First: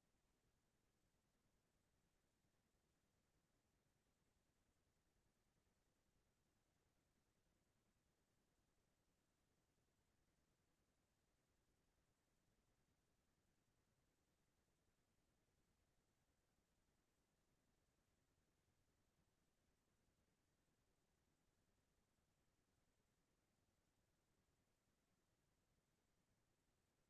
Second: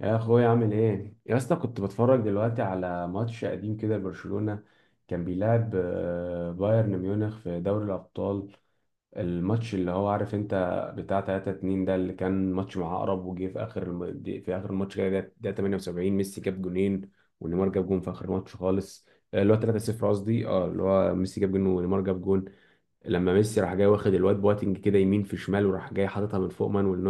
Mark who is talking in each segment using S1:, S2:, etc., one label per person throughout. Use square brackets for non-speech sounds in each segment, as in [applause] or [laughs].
S1: يا اخويا، عامل ايه يا اسطى؟ كنت بتفرج دلوقتي على ماتش قديم كده لبرشلونة، كان بيلعب بايرن ميونخ في دوري الابطال. الماتش اللي هو عارف انت، بتاع 3-2 ده، اللي كان ماتش مع عقرب وجه في اخر في اخر الماتش كده، ده 78 ميسي جاب جونين، ونيمار جاب جون في اخر الماتش خالص. اللي هو 3-0 قصدي، اللي هو ميسي جاب جون ونيمار جاب جون. لما ميسي راح جاي واخد الواد بواتنج كده يمين في شمال، وراح جاي حاططها من فوق مانويل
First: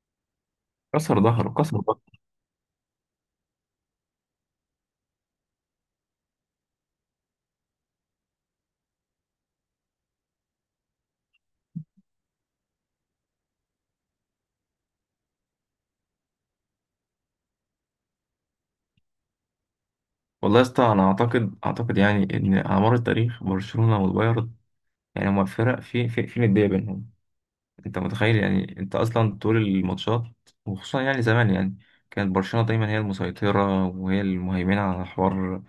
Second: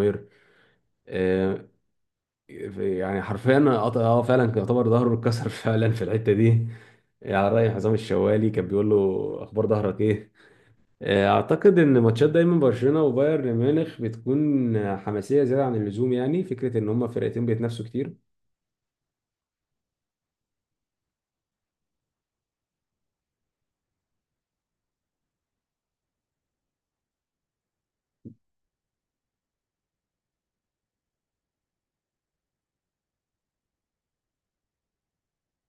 S2: كسر ظهره،
S1: نوير.
S2: كسر ظهره.
S1: يعني حرفيا فعلا كان يعتبر ظهره اتكسر [laughs] فعلا في الحته دي. يعني الرايح عصام الشوالي كان بيقول له: اخبار ظهرك ايه؟ اعتقد ان ماتشات دايما برشلونه وبايرن ميونخ بتكون حماسيه زياده عن اللزوم، يعني فكره ان هما فرقتين بيتنافسوا كتير.
S2: والله يا اسطى، انا اعتقد يعني ان على مر التاريخ برشلونه والبايرن، يعني هما فرق في نديه بينهم. انت متخيل يعني؟ انت اصلا طول الماتشات، وخصوصا يعني زمان، يعني كانت برشلونه دايما هي المسيطره وهي المهيمنه على حوار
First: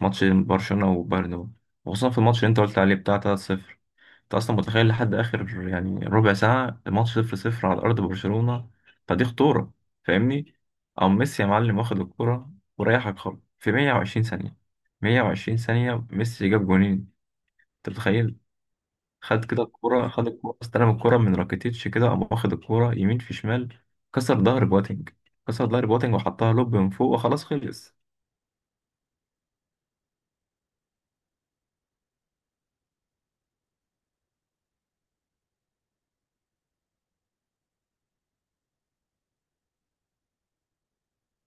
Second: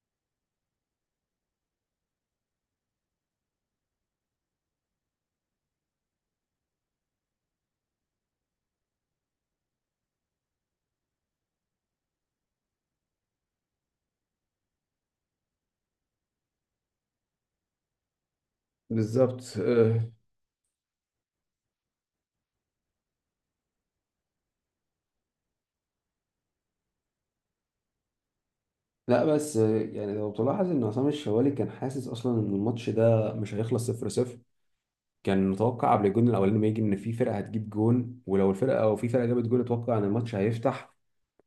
S2: ماتش برشلونه وبايرن ده. وخصوصا في الماتش اللي انت قلت عليه بتاع 3-0، انت اصلا متخيل لحد اخر يعني ربع ساعه الماتش صفر صفر على ارض برشلونه؟ فدي خطوره، فاهمني. او ميسي يا معلم واخد الكره وريحك خالص في 120 ثانيه. 120 ثانيه ميسي جاب جونين، انت متخيل؟ خد
S1: بالظبط.
S2: كده الكره، خد الكره، استلم الكره من راكيتيتش كده، قام واخد الكره يمين في شمال، كسر ظهر بواتينج، كسر ظهر بواتينج، وحطها لوب من فوق وخلاص خلص.
S1: لا بس يعني لو تلاحظ ان عصام الشوالي كان حاسس اصلا ان الماتش ده مش هيخلص 0-0، كان متوقع قبل الجون الاولاني ما يجي ان في فرقه هتجيب جون، ولو الفرقه او في فرقه جابت جون اتوقع ان الماتش هيفتح.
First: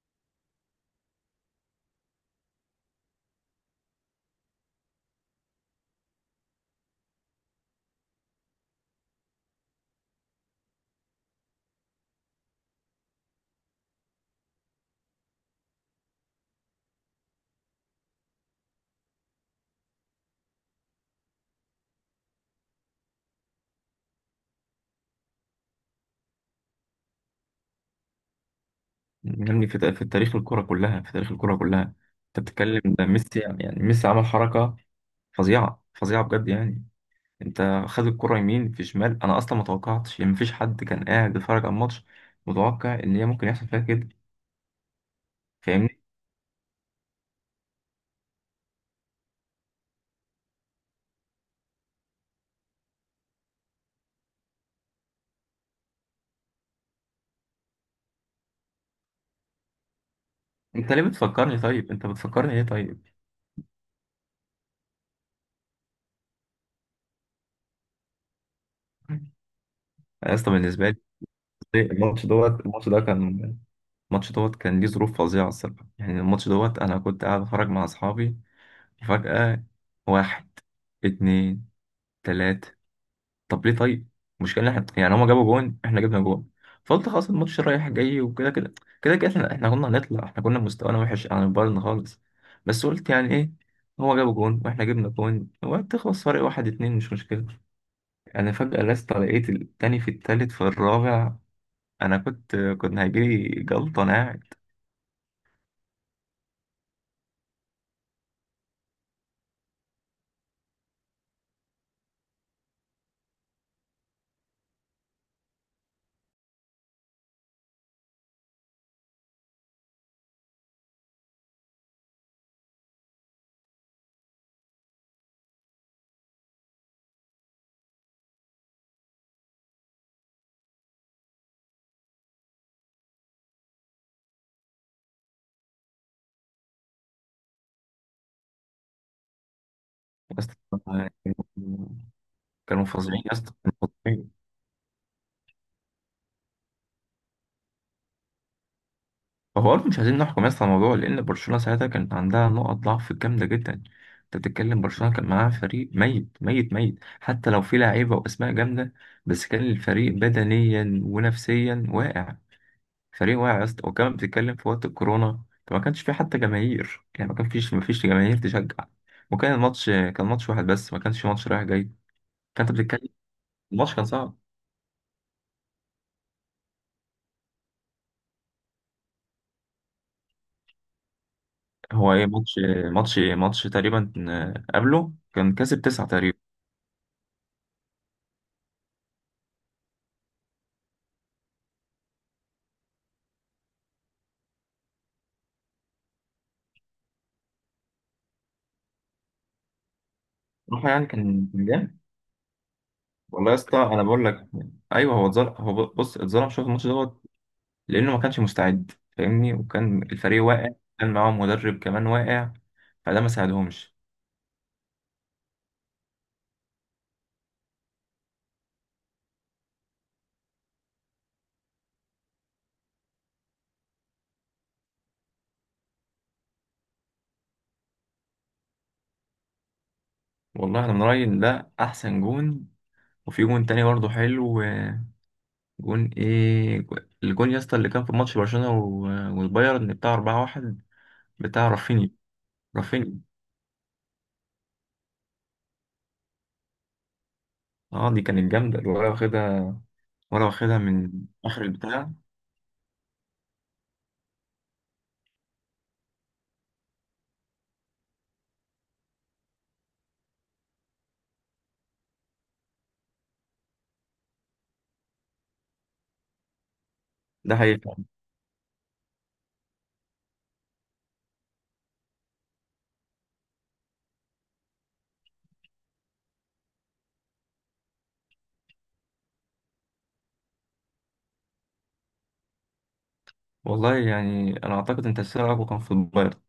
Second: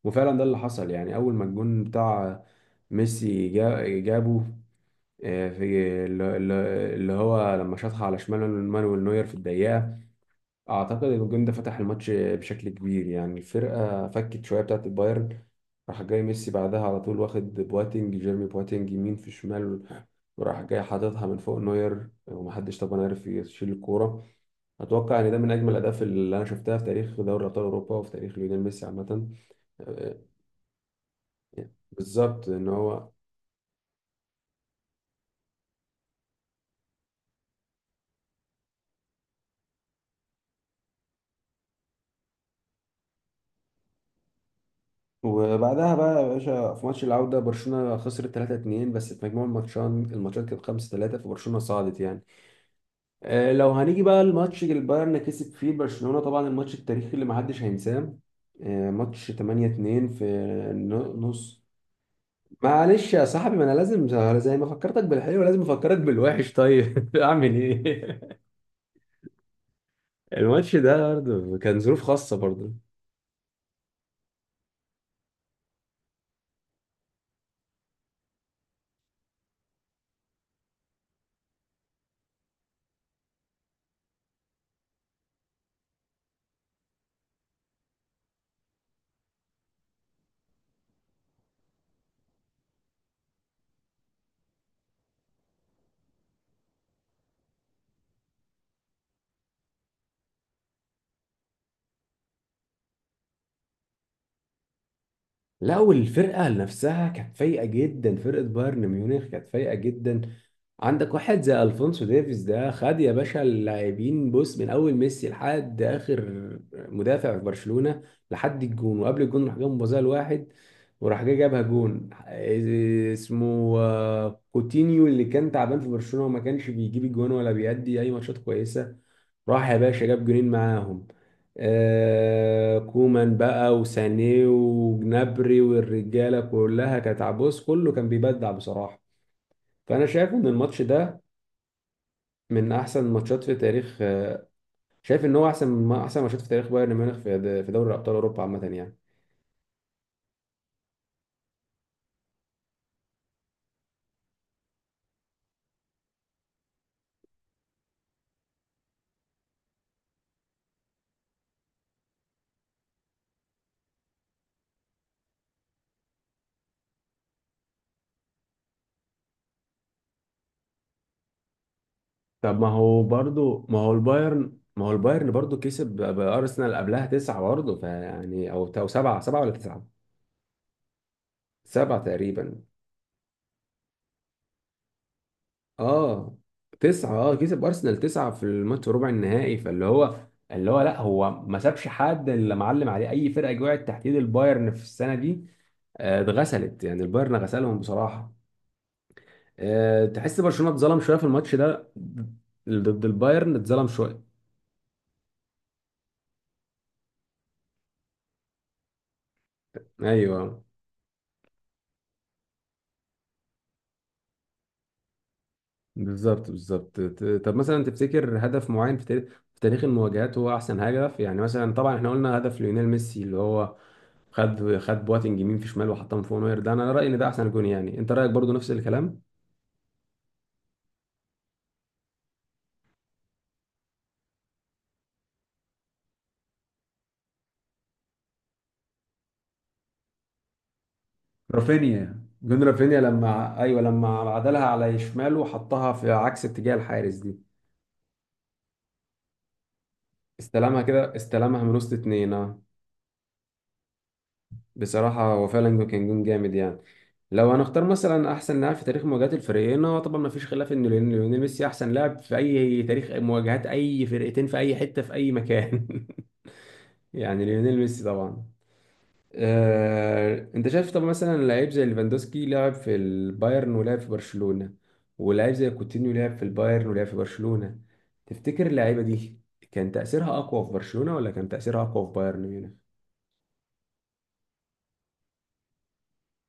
S1: وفعلا ده اللي حصل، يعني اول ما الجون بتاع ميسي جابه، في اللي هو لما شاطها على شمال مانويل نوير في الدقيقة، اعتقد ان الجون ده فتح الماتش بشكل كبير. يعني الفرقة فكت شوية بتاعت البايرن، راح جاي ميسي بعدها على طول واخد بواتينج جيرمي بواتينج يمين في شمال، وراح جاي حاططها من فوق نوير، ومحدش طبعا عارف يشيل الكورة. اتوقع ان ده من اجمل الاهداف اللي انا شفتها في تاريخ دوري ابطال اوروبا، وفي تاريخ ليونيل ميسي عامة.
S2: يعني في في
S1: آه،
S2: تاريخ الكره كلها، في تاريخ الكره كلها. انت
S1: بالظبط ان
S2: بتتكلم ده
S1: هو.
S2: ميسي، يعني يعني ميسي عمل حركه فظيعة، فظيعة بجد يعني. انت خد الكرة يمين في شمال، انا اصلا ما توقعتش يعني، مفيش حد كان قاعد بيتفرج على الماتش متوقع ان هي ممكن يحصل فيها كده،
S1: وبعدها
S2: فاهمني؟
S1: بقى يا باشا، في ماتش العودة برشلونة خسرت 3-2، بس في مجموع الماتشان الماتشات كانت 5-3، فبرشلونة صعدت يعني. لو هنيجي بقى الماتش اللي البايرن كسب فيه برشلونة، طبعا الماتش التاريخي اللي محدش هينساه، ماتش 8-2، في
S2: انت
S1: ن-
S2: ليه بتفكرني
S1: نص،
S2: طيب؟ انت بتفكرني ليه طيب؟
S1: معلش يا صاحبي ما انا لازم، زي ما فكرتك بالحلو لازم افكرك بالوحش، طيب [laughs] اعمل ايه؟ [laughs]
S2: انا اصلا
S1: الماتش
S2: بالنسبة لي،
S1: ده برضه كان ظروف
S2: الماتش
S1: خاصة
S2: دوت
S1: برضه.
S2: الماتش ده كان الماتش دوت كان ليه ظروف فظيعة الصراحة. يعني الماتش دوت انا كنت قاعد بتفرج مع اصحابي، وفجأة واحد، اتنين، تلاتة. طب ليه طيب؟ المشكله ان احنا، يعني هما جابوا جون، احنا جبنا جون، فقلت خلاص الماتش رايح جاي وكده كده. كده كده احنا كنا هنطلع، احنا كنا مستوانا وحش عن البايرن خالص. بس قلت يعني ايه، هو جابوا جون واحنا جبنا جون، وهتخلص فرق واحد اتنين، مش مشكله. انا فجاه لست لقيت التاني، في التالت، في الرابع. انا كنت هيجيلي جلطه انا قاعد.
S1: لا، والفرقة نفسها كانت فايقة جدا، فرقة بايرن ميونخ كانت فايقة جدا. عندك واحد زي الفونسو ديفيز ده، خد يا باشا اللاعبين بص: من اول ميسي لحد اخر مدافع في برشلونه، لحد الجون، وقبل الجون راح جاب مبازاه لواحد، وراح جاي جابها جون، إيه اسمه؟ كوتينيو، اللي كان تعبان في برشلونه وما كانش بيجيب الجون ولا بيأدي اي ماتشات كويسه، راح يا باشا جاب جونين معاهم. كومان بقى وسانيه وجنابري والرجاله كلها كانت عبوس، كله كان بيبدع بصراحه. فانا شايف ان
S2: بس
S1: الماتش ده من
S2: كانوا
S1: احسن
S2: فظيعين يا
S1: الماتشات
S2: اسطى،
S1: في
S2: كانوا
S1: تاريخ،
S2: فظيعين.
S1: شايف ان هو احسن ما احسن ماتشات في تاريخ بايرن ميونخ في دوري ابطال اوروبا عامه يعني.
S2: هو برضه مش عايزين نحكم يس على الموضوع، لأن برشلونة ساعتها كانت عندها نقط ضعف جامدة جدا. أنت بتتكلم برشلونة كان معاها فريق ميت ميت ميت، حتى لو في لعيبة وأسماء جامدة، بس كان الفريق بدنيا ونفسيا واقع، فريق واقع يا اسطى. وكمان بتتكلم في وقت الكورونا، فما كانش في حتى جماهير، يعني ما كان فيش، ما فيش جماهير تشجع. وكان الماتش كان ماتش واحد بس، ما كانش ماتش رايح جاي.
S1: طب، ما
S2: فأنت
S1: هو
S2: بتتكلم،
S1: برضو، ما هو
S2: الماتش كان صعب.
S1: البايرن ما هو البايرن برضو كسب بارسنال قبلها تسعة برضه، فيعني او سبعة، سبعة ولا تسعة؟ سبعة
S2: هو ايه ماتش؟
S1: تقريبا.
S2: ماتش تقريبا، قبله كان كسب تسعة
S1: اه،
S2: تقريبا.
S1: تسعة. اه كسب ارسنال تسعة في الماتش في ربع النهائي، فاللي هو لا، هو ما سابش حد. اللي معلم عليه، اي فرقة وقعت تحت ايد البايرن في السنة دي اتغسلت يعني، البايرن غسلهم بصراحة. تحس برشلونة
S2: روحه
S1: اتظلم
S2: يعني
S1: شوية في
S2: كان
S1: الماتش
S2: كان
S1: ده
S2: جامد.
S1: ضد
S2: والله
S1: البايرن،
S2: يا اسطى
S1: اتظلم
S2: انا
S1: شوية.
S2: بقول لك، ايوه هو اتظلم. هو بص، اتظلم شويه في الماتش دوت، لانه ما كانش مستعد، فاهمني، وكان الفريق
S1: ايوه.
S2: واقع. كان معاهم مدرب كمان واقع، فده ما ساعدهمش.
S1: بالظبط، بالظبط، طب مثلا تفتكر هدف معين في تاريخ المواجهات هو احسن هدف؟ يعني مثلا طبعا احنا قلنا هدف ليونيل ميسي، اللي هو خد بواتنج يمين في شمال وحطهم فوق نوير، ده انا رأيي ان ده احسن جون، يعني انت رأيك برضو نفس الكلام.
S2: والله انا من رايي إن ده احسن جون. وفي جون تاني برضه حلو. جون ايه؟ الجون يا اسطى اللي كان في ماتش برشلونه والبايرن، بتاع 4-1، بتاع رافينيا.
S1: رافينيا، جون رافينيا
S2: رافينيا،
S1: لما ايوه، لما عدلها على شماله وحطها في عكس اتجاه الحارس دي.
S2: اه دي كانت جامده، ولا واخدها، ولا واخدها
S1: استلمها
S2: من
S1: كده،
S2: اخر
S1: استلمها من وسط
S2: البتاع.
S1: اتنين. بصراحة هو فعلا كان جون جامد يعني. لو هنختار مثلا أحسن لاعب في تاريخ مواجهات الفريقين، هو طبعا مفيش خلاف إن ليونيل ميسي أحسن لاعب في أي تاريخ مواجهات أي فرقتين في أي حتة في أي مكان. [laughs] يعني
S2: ده
S1: ليونيل
S2: حقيقي.
S1: ميسي طبعا. أنت شايف، طب مثلا لعيب زي ليفاندوسكي لعب في البايرن ولعب في برشلونة، ولاعب زي كوتينيو لعب في البايرن ولعب في برشلونة، تفتكر اللعيبة دي كان تأثيرها أقوى في برشلونة، ولا كان تأثيرها أقوى في بايرن ميونخ؟
S2: والله يعني انا اعتقد ان تاثير اقوى كان في البايرن،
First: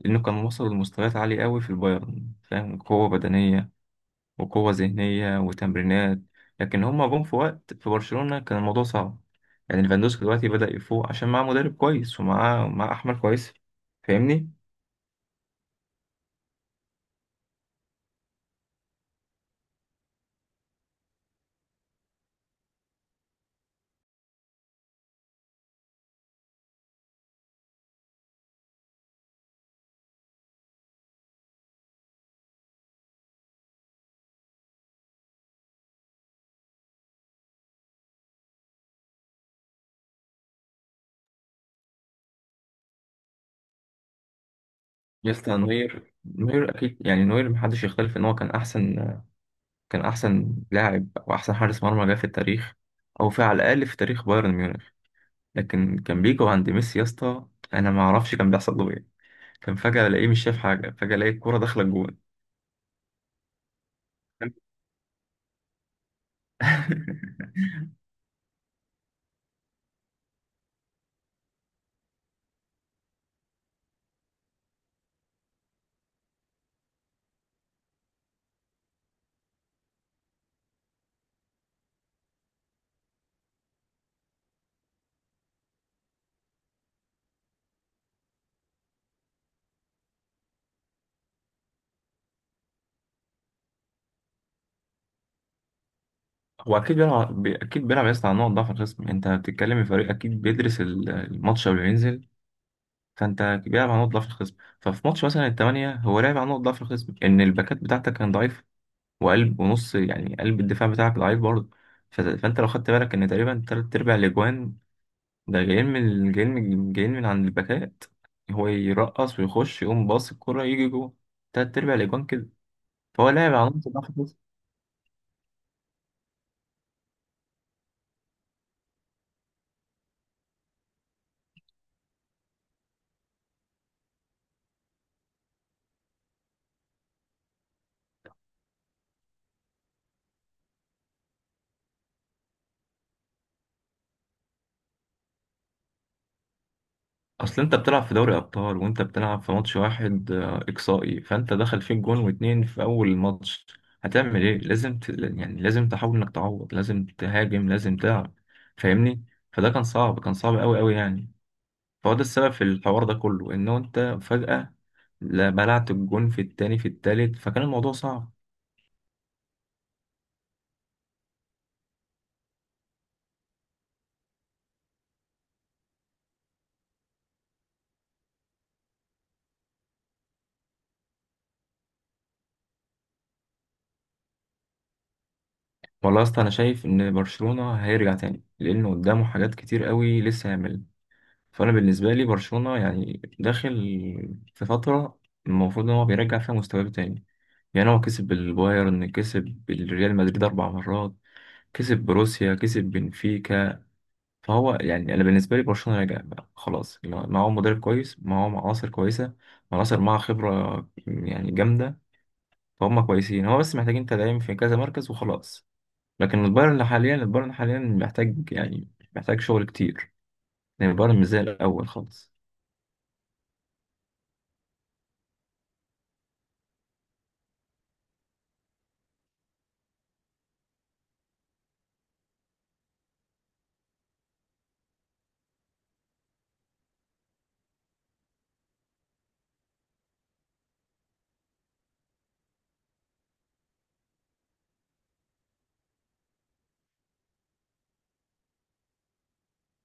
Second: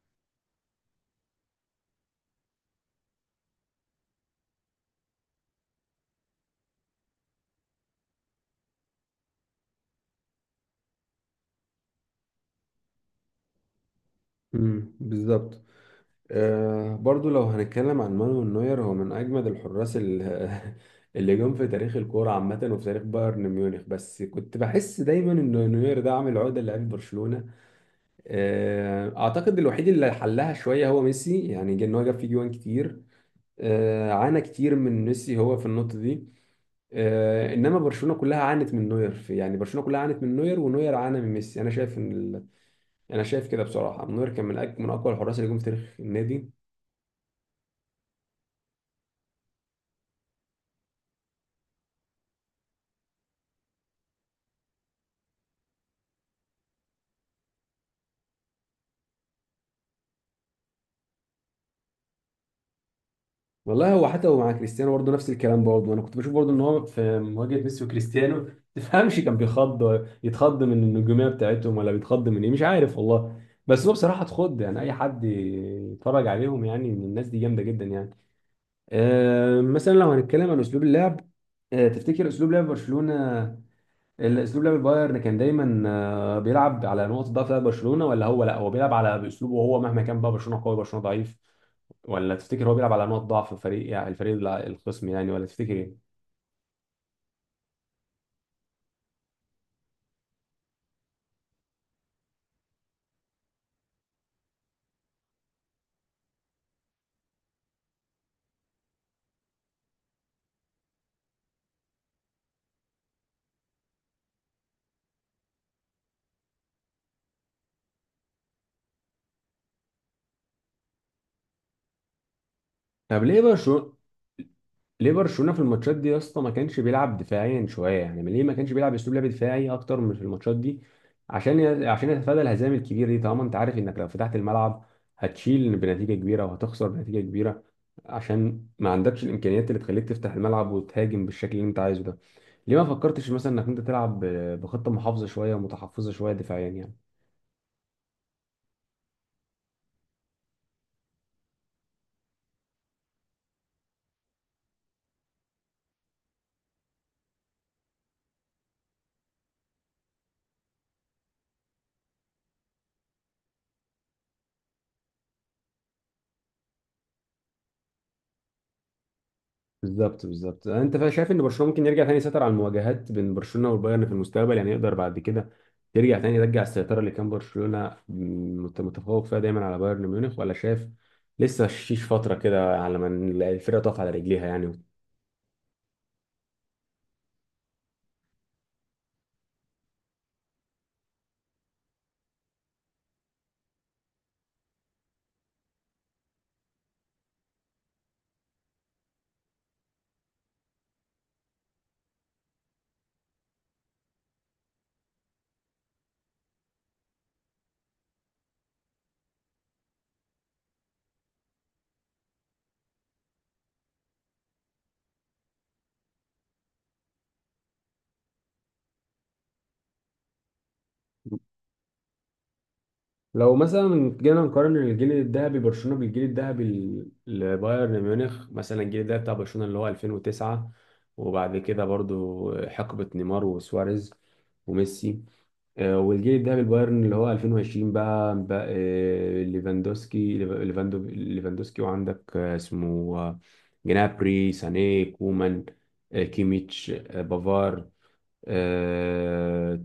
S2: لأنه كان وصل لمستويات عالية أوي في البايرن، فاهم، قوة بدنية وقوة ذهنية وتمرينات. لكن هما جم في وقت في برشلونة كان الموضوع صعب. يعني ليفاندوسكي دلوقتي بدأ يفوق عشان معاه مدرب كويس، ومعاه معاه أحمر كويس، فاهمني؟
S1: بالظبط. برضو لو هنتكلم عن مانويل نوير، هو من أجمد الحراس [laughs] اللي جم في تاريخ الكورة عامة وفي تاريخ بايرن ميونخ، بس كنت بحس دايما إن نوير ده عامل عقدة لعيب برشلونة. أعتقد الوحيد اللي حلها شوية هو ميسي، يعني إن هو جاب فيه جوان كتير. عانى كتير من ميسي هو في النقطة دي. إنما برشلونة كلها عانت من نوير في، يعني برشلونة كلها عانت من نوير، ونوير عانى من ميسي. أنا شايف كده بصراحة، نوير كان من من أقوى الحراس اللي
S2: يسطا،
S1: جم في تاريخ
S2: نوير
S1: النادي.
S2: نوير أكيد، يعني نوير محدش يختلف إن هو كان أحسن، كان أحسن لاعب أو أحسن حارس مرمى جه في التاريخ، أو في، على الأقل في تاريخ بايرن ميونخ. لكن كان بيجي عند ميسي يا اسطى، أنا ما أعرفش كان بيحصل له إيه. كان فجأة ألاقيه مش شايف حاجة، فجأة ألاقي الكورة داخلة الجون.
S1: والله هو حتى هو مع
S2: [laughs]
S1: كريستيانو برضه نفس الكلام برضه، انا كنت بشوف برضه ان هو في مواجهه ميسي وكريستيانو ما تفهمش، كان بيخض، يتخض من النجوميه بتاعتهم ولا بيتخض من ايه، مش عارف والله. بس هو بصراحه اتخض، يعني اي حد يتفرج عليهم يعني، ان الناس دي جامده جدا يعني. مثلا لو هنتكلم عن اسلوب اللعب، تفتكر اسلوب لعب برشلونه، الاسلوب لعب بايرن كان دايما بيلعب على نقطه ضعف بتاعت برشلونه، ولا هو، لا هو بيلعب على باسلوبه هو مهما كان بقى برشلونه قوي برشلونه ضعيف؟ ولا تفتكر هو بيلعب على نقط ضعف فريق يعني، الفريق الخصم يعني، ولا تفتكر ايه؟
S2: هو اكيد بيلعب بي- اكيد بيلعب يا اسطى على نقط ضعف الخصم. انت بتتكلم في فريق اكيد بيدرس الماتش قبل ما ينزل، فانت بيلعب على نقط ضعف الخصم. ففي ماتش مثلا الثمانية، هو لعب على نقط ضعف الخصم، ان الباكات بتاعتك كان ضعيف، وقلب ونص، يعني قلب الدفاع بتاعك ضعيف برضه. فانت لو خدت بالك ان تقريبا تلات ارباع الاجوان ده جايين من، عند الباكات. هو يرقص ويخش، يقوم باص الكرة يجي جوه، تلات ارباع الاجوان كده.
S1: طب،
S2: فهو لاعب على نقط ضعف.
S1: ليه برشلونه في الماتشات دي يا اسطى ما كانش بيلعب دفاعيا شويه؟ يعني ليه ما كانش بيلعب اسلوب لعب دفاعي اكتر من في الماتشات دي، عشان عشان يتفادى الهزائم الكبيره دي؟ طالما انت عارف انك لو فتحت الملعب هتشيل بنتيجه كبيره وهتخسر بنتيجه كبيره، عشان ما عندكش الامكانيات اللي تخليك تفتح الملعب وتهاجم بالشكل اللي انت عايزه ده، ليه ما فكرتش مثلا انك انت تلعب بخطه محافظه شويه ومتحفظه شويه دفاعيا يعني؟
S2: اصل انت بتلعب في دوري ابطال، وانت بتلعب في ماتش واحد اقصائي، فانت دخل فيك جون واتنين في اول ماتش، هتعمل ايه؟ لازم يعني لازم تحاول انك تعوض، لازم تهاجم، لازم تلعب، فاهمني. فده كان صعب، كان صعب قوي قوي يعني. فهو ده السبب في الحوار ده كله، ان انت فجأة لا، بلعت الجون في التاني، في التالت، فكان الموضوع صعب.
S1: بالظبط، بالظبط، انت شايف ان برشلونه ممكن يرجع تاني يسيطر على المواجهات بين برشلونه والبايرن في المستقبل يعني؟ يقدر بعد كده يرجع تاني، يرجع السيطره اللي كان برشلونه متفوق فيها دايما على بايرن ميونخ، ولا شايف لسه شيش فتره كده على ما الفرقه تقف على رجليها يعني؟
S2: والله يا اسطى انا شايف ان برشلونة هيرجع تاني، لانه قدامه حاجات كتير قوي لسه يعملها. فانا بالنسبه لي برشلونه يعني داخل في فتره المفروض ان هو بيرجع فيها مستواه تاني. يعني هو كسب البايرن، كسب الريال مدريد 4 مرات، كسب بروسيا، كسب بنفيكا. فهو يعني انا بالنسبه لي برشلونه راجع بقى خلاص، اللي هو معاهم مدرب كويس، معاهم عناصر كويسه، عناصر معاها خبره يعني جامده. فهم كويسين، هو بس محتاجين تدعيم في كذا مركز وخلاص. لكن البايرن حاليا، البايرن حاليا محتاج يعني، محتاج شغل كتير. يعني البايرن مش زي الاول خالص.
S1: لو مثلا جينا نقارن الجيل الذهبي برشلونه بالجيل الذهبي لبايرن ميونخ مثلا، الجيل الذهبي بتاع برشلونه اللي هو 2009، وبعد كده برضو حقبه نيمار وسواريز وميسي، والجيل الذهبي البايرن اللي هو 2020 بقى، ليفاندوسكي، ليفاندوسكي، وعندك اسمه جنابري ساني كومان، كيميتش، بافار، آه،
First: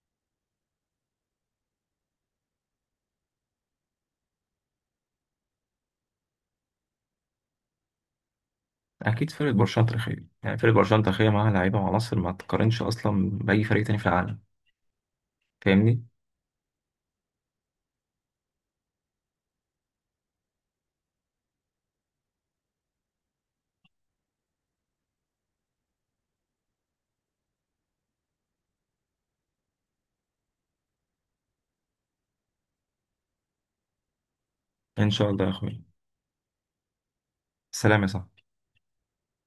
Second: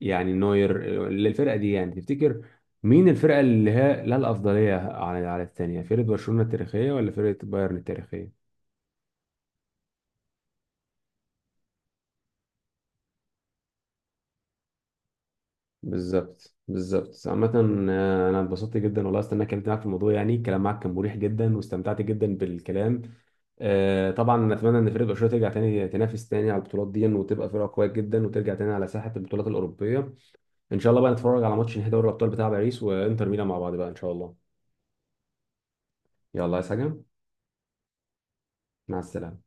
S1: يعني نوير للفرقة دي يعني، تفتكر مين الفرقة اللي هي لها الأفضلية على الثانية؟ فرقة برشلونة التاريخية ولا فرقة بايرن التاريخية؟
S2: اكيد فرقه برشلونه تاريخيه، يعني فرقه برشلونه تاريخيه معاها لعيبه وعناصر ما تقارنش اصلا باي فريق تاني في العالم، فاهمني.
S1: بالظبط، بالظبط، عامة. أنا اتبسطت جدا والله، استنى، اتكلمت معاك في الموضوع، يعني الكلام معاك كان مريح جدا واستمتعت جدا بالكلام. طبعا أتمنى إن فريق برشلونة ترجع تاني تنافس تاني على البطولات دي وتبقى فرقة قوية جدا وترجع تاني على ساحة البطولات الأوروبية. إن شاء الله بقى نتفرج على ماتش نهائي دوري الأبطال بتاع باريس وإنتر ميلان مع بعض بقى، إن شاء الله.
S2: ان شاء الله يا اخويا،
S1: يلا، عايز حاجة؟
S2: سلام يا صاحبي.
S1: مع السلامة.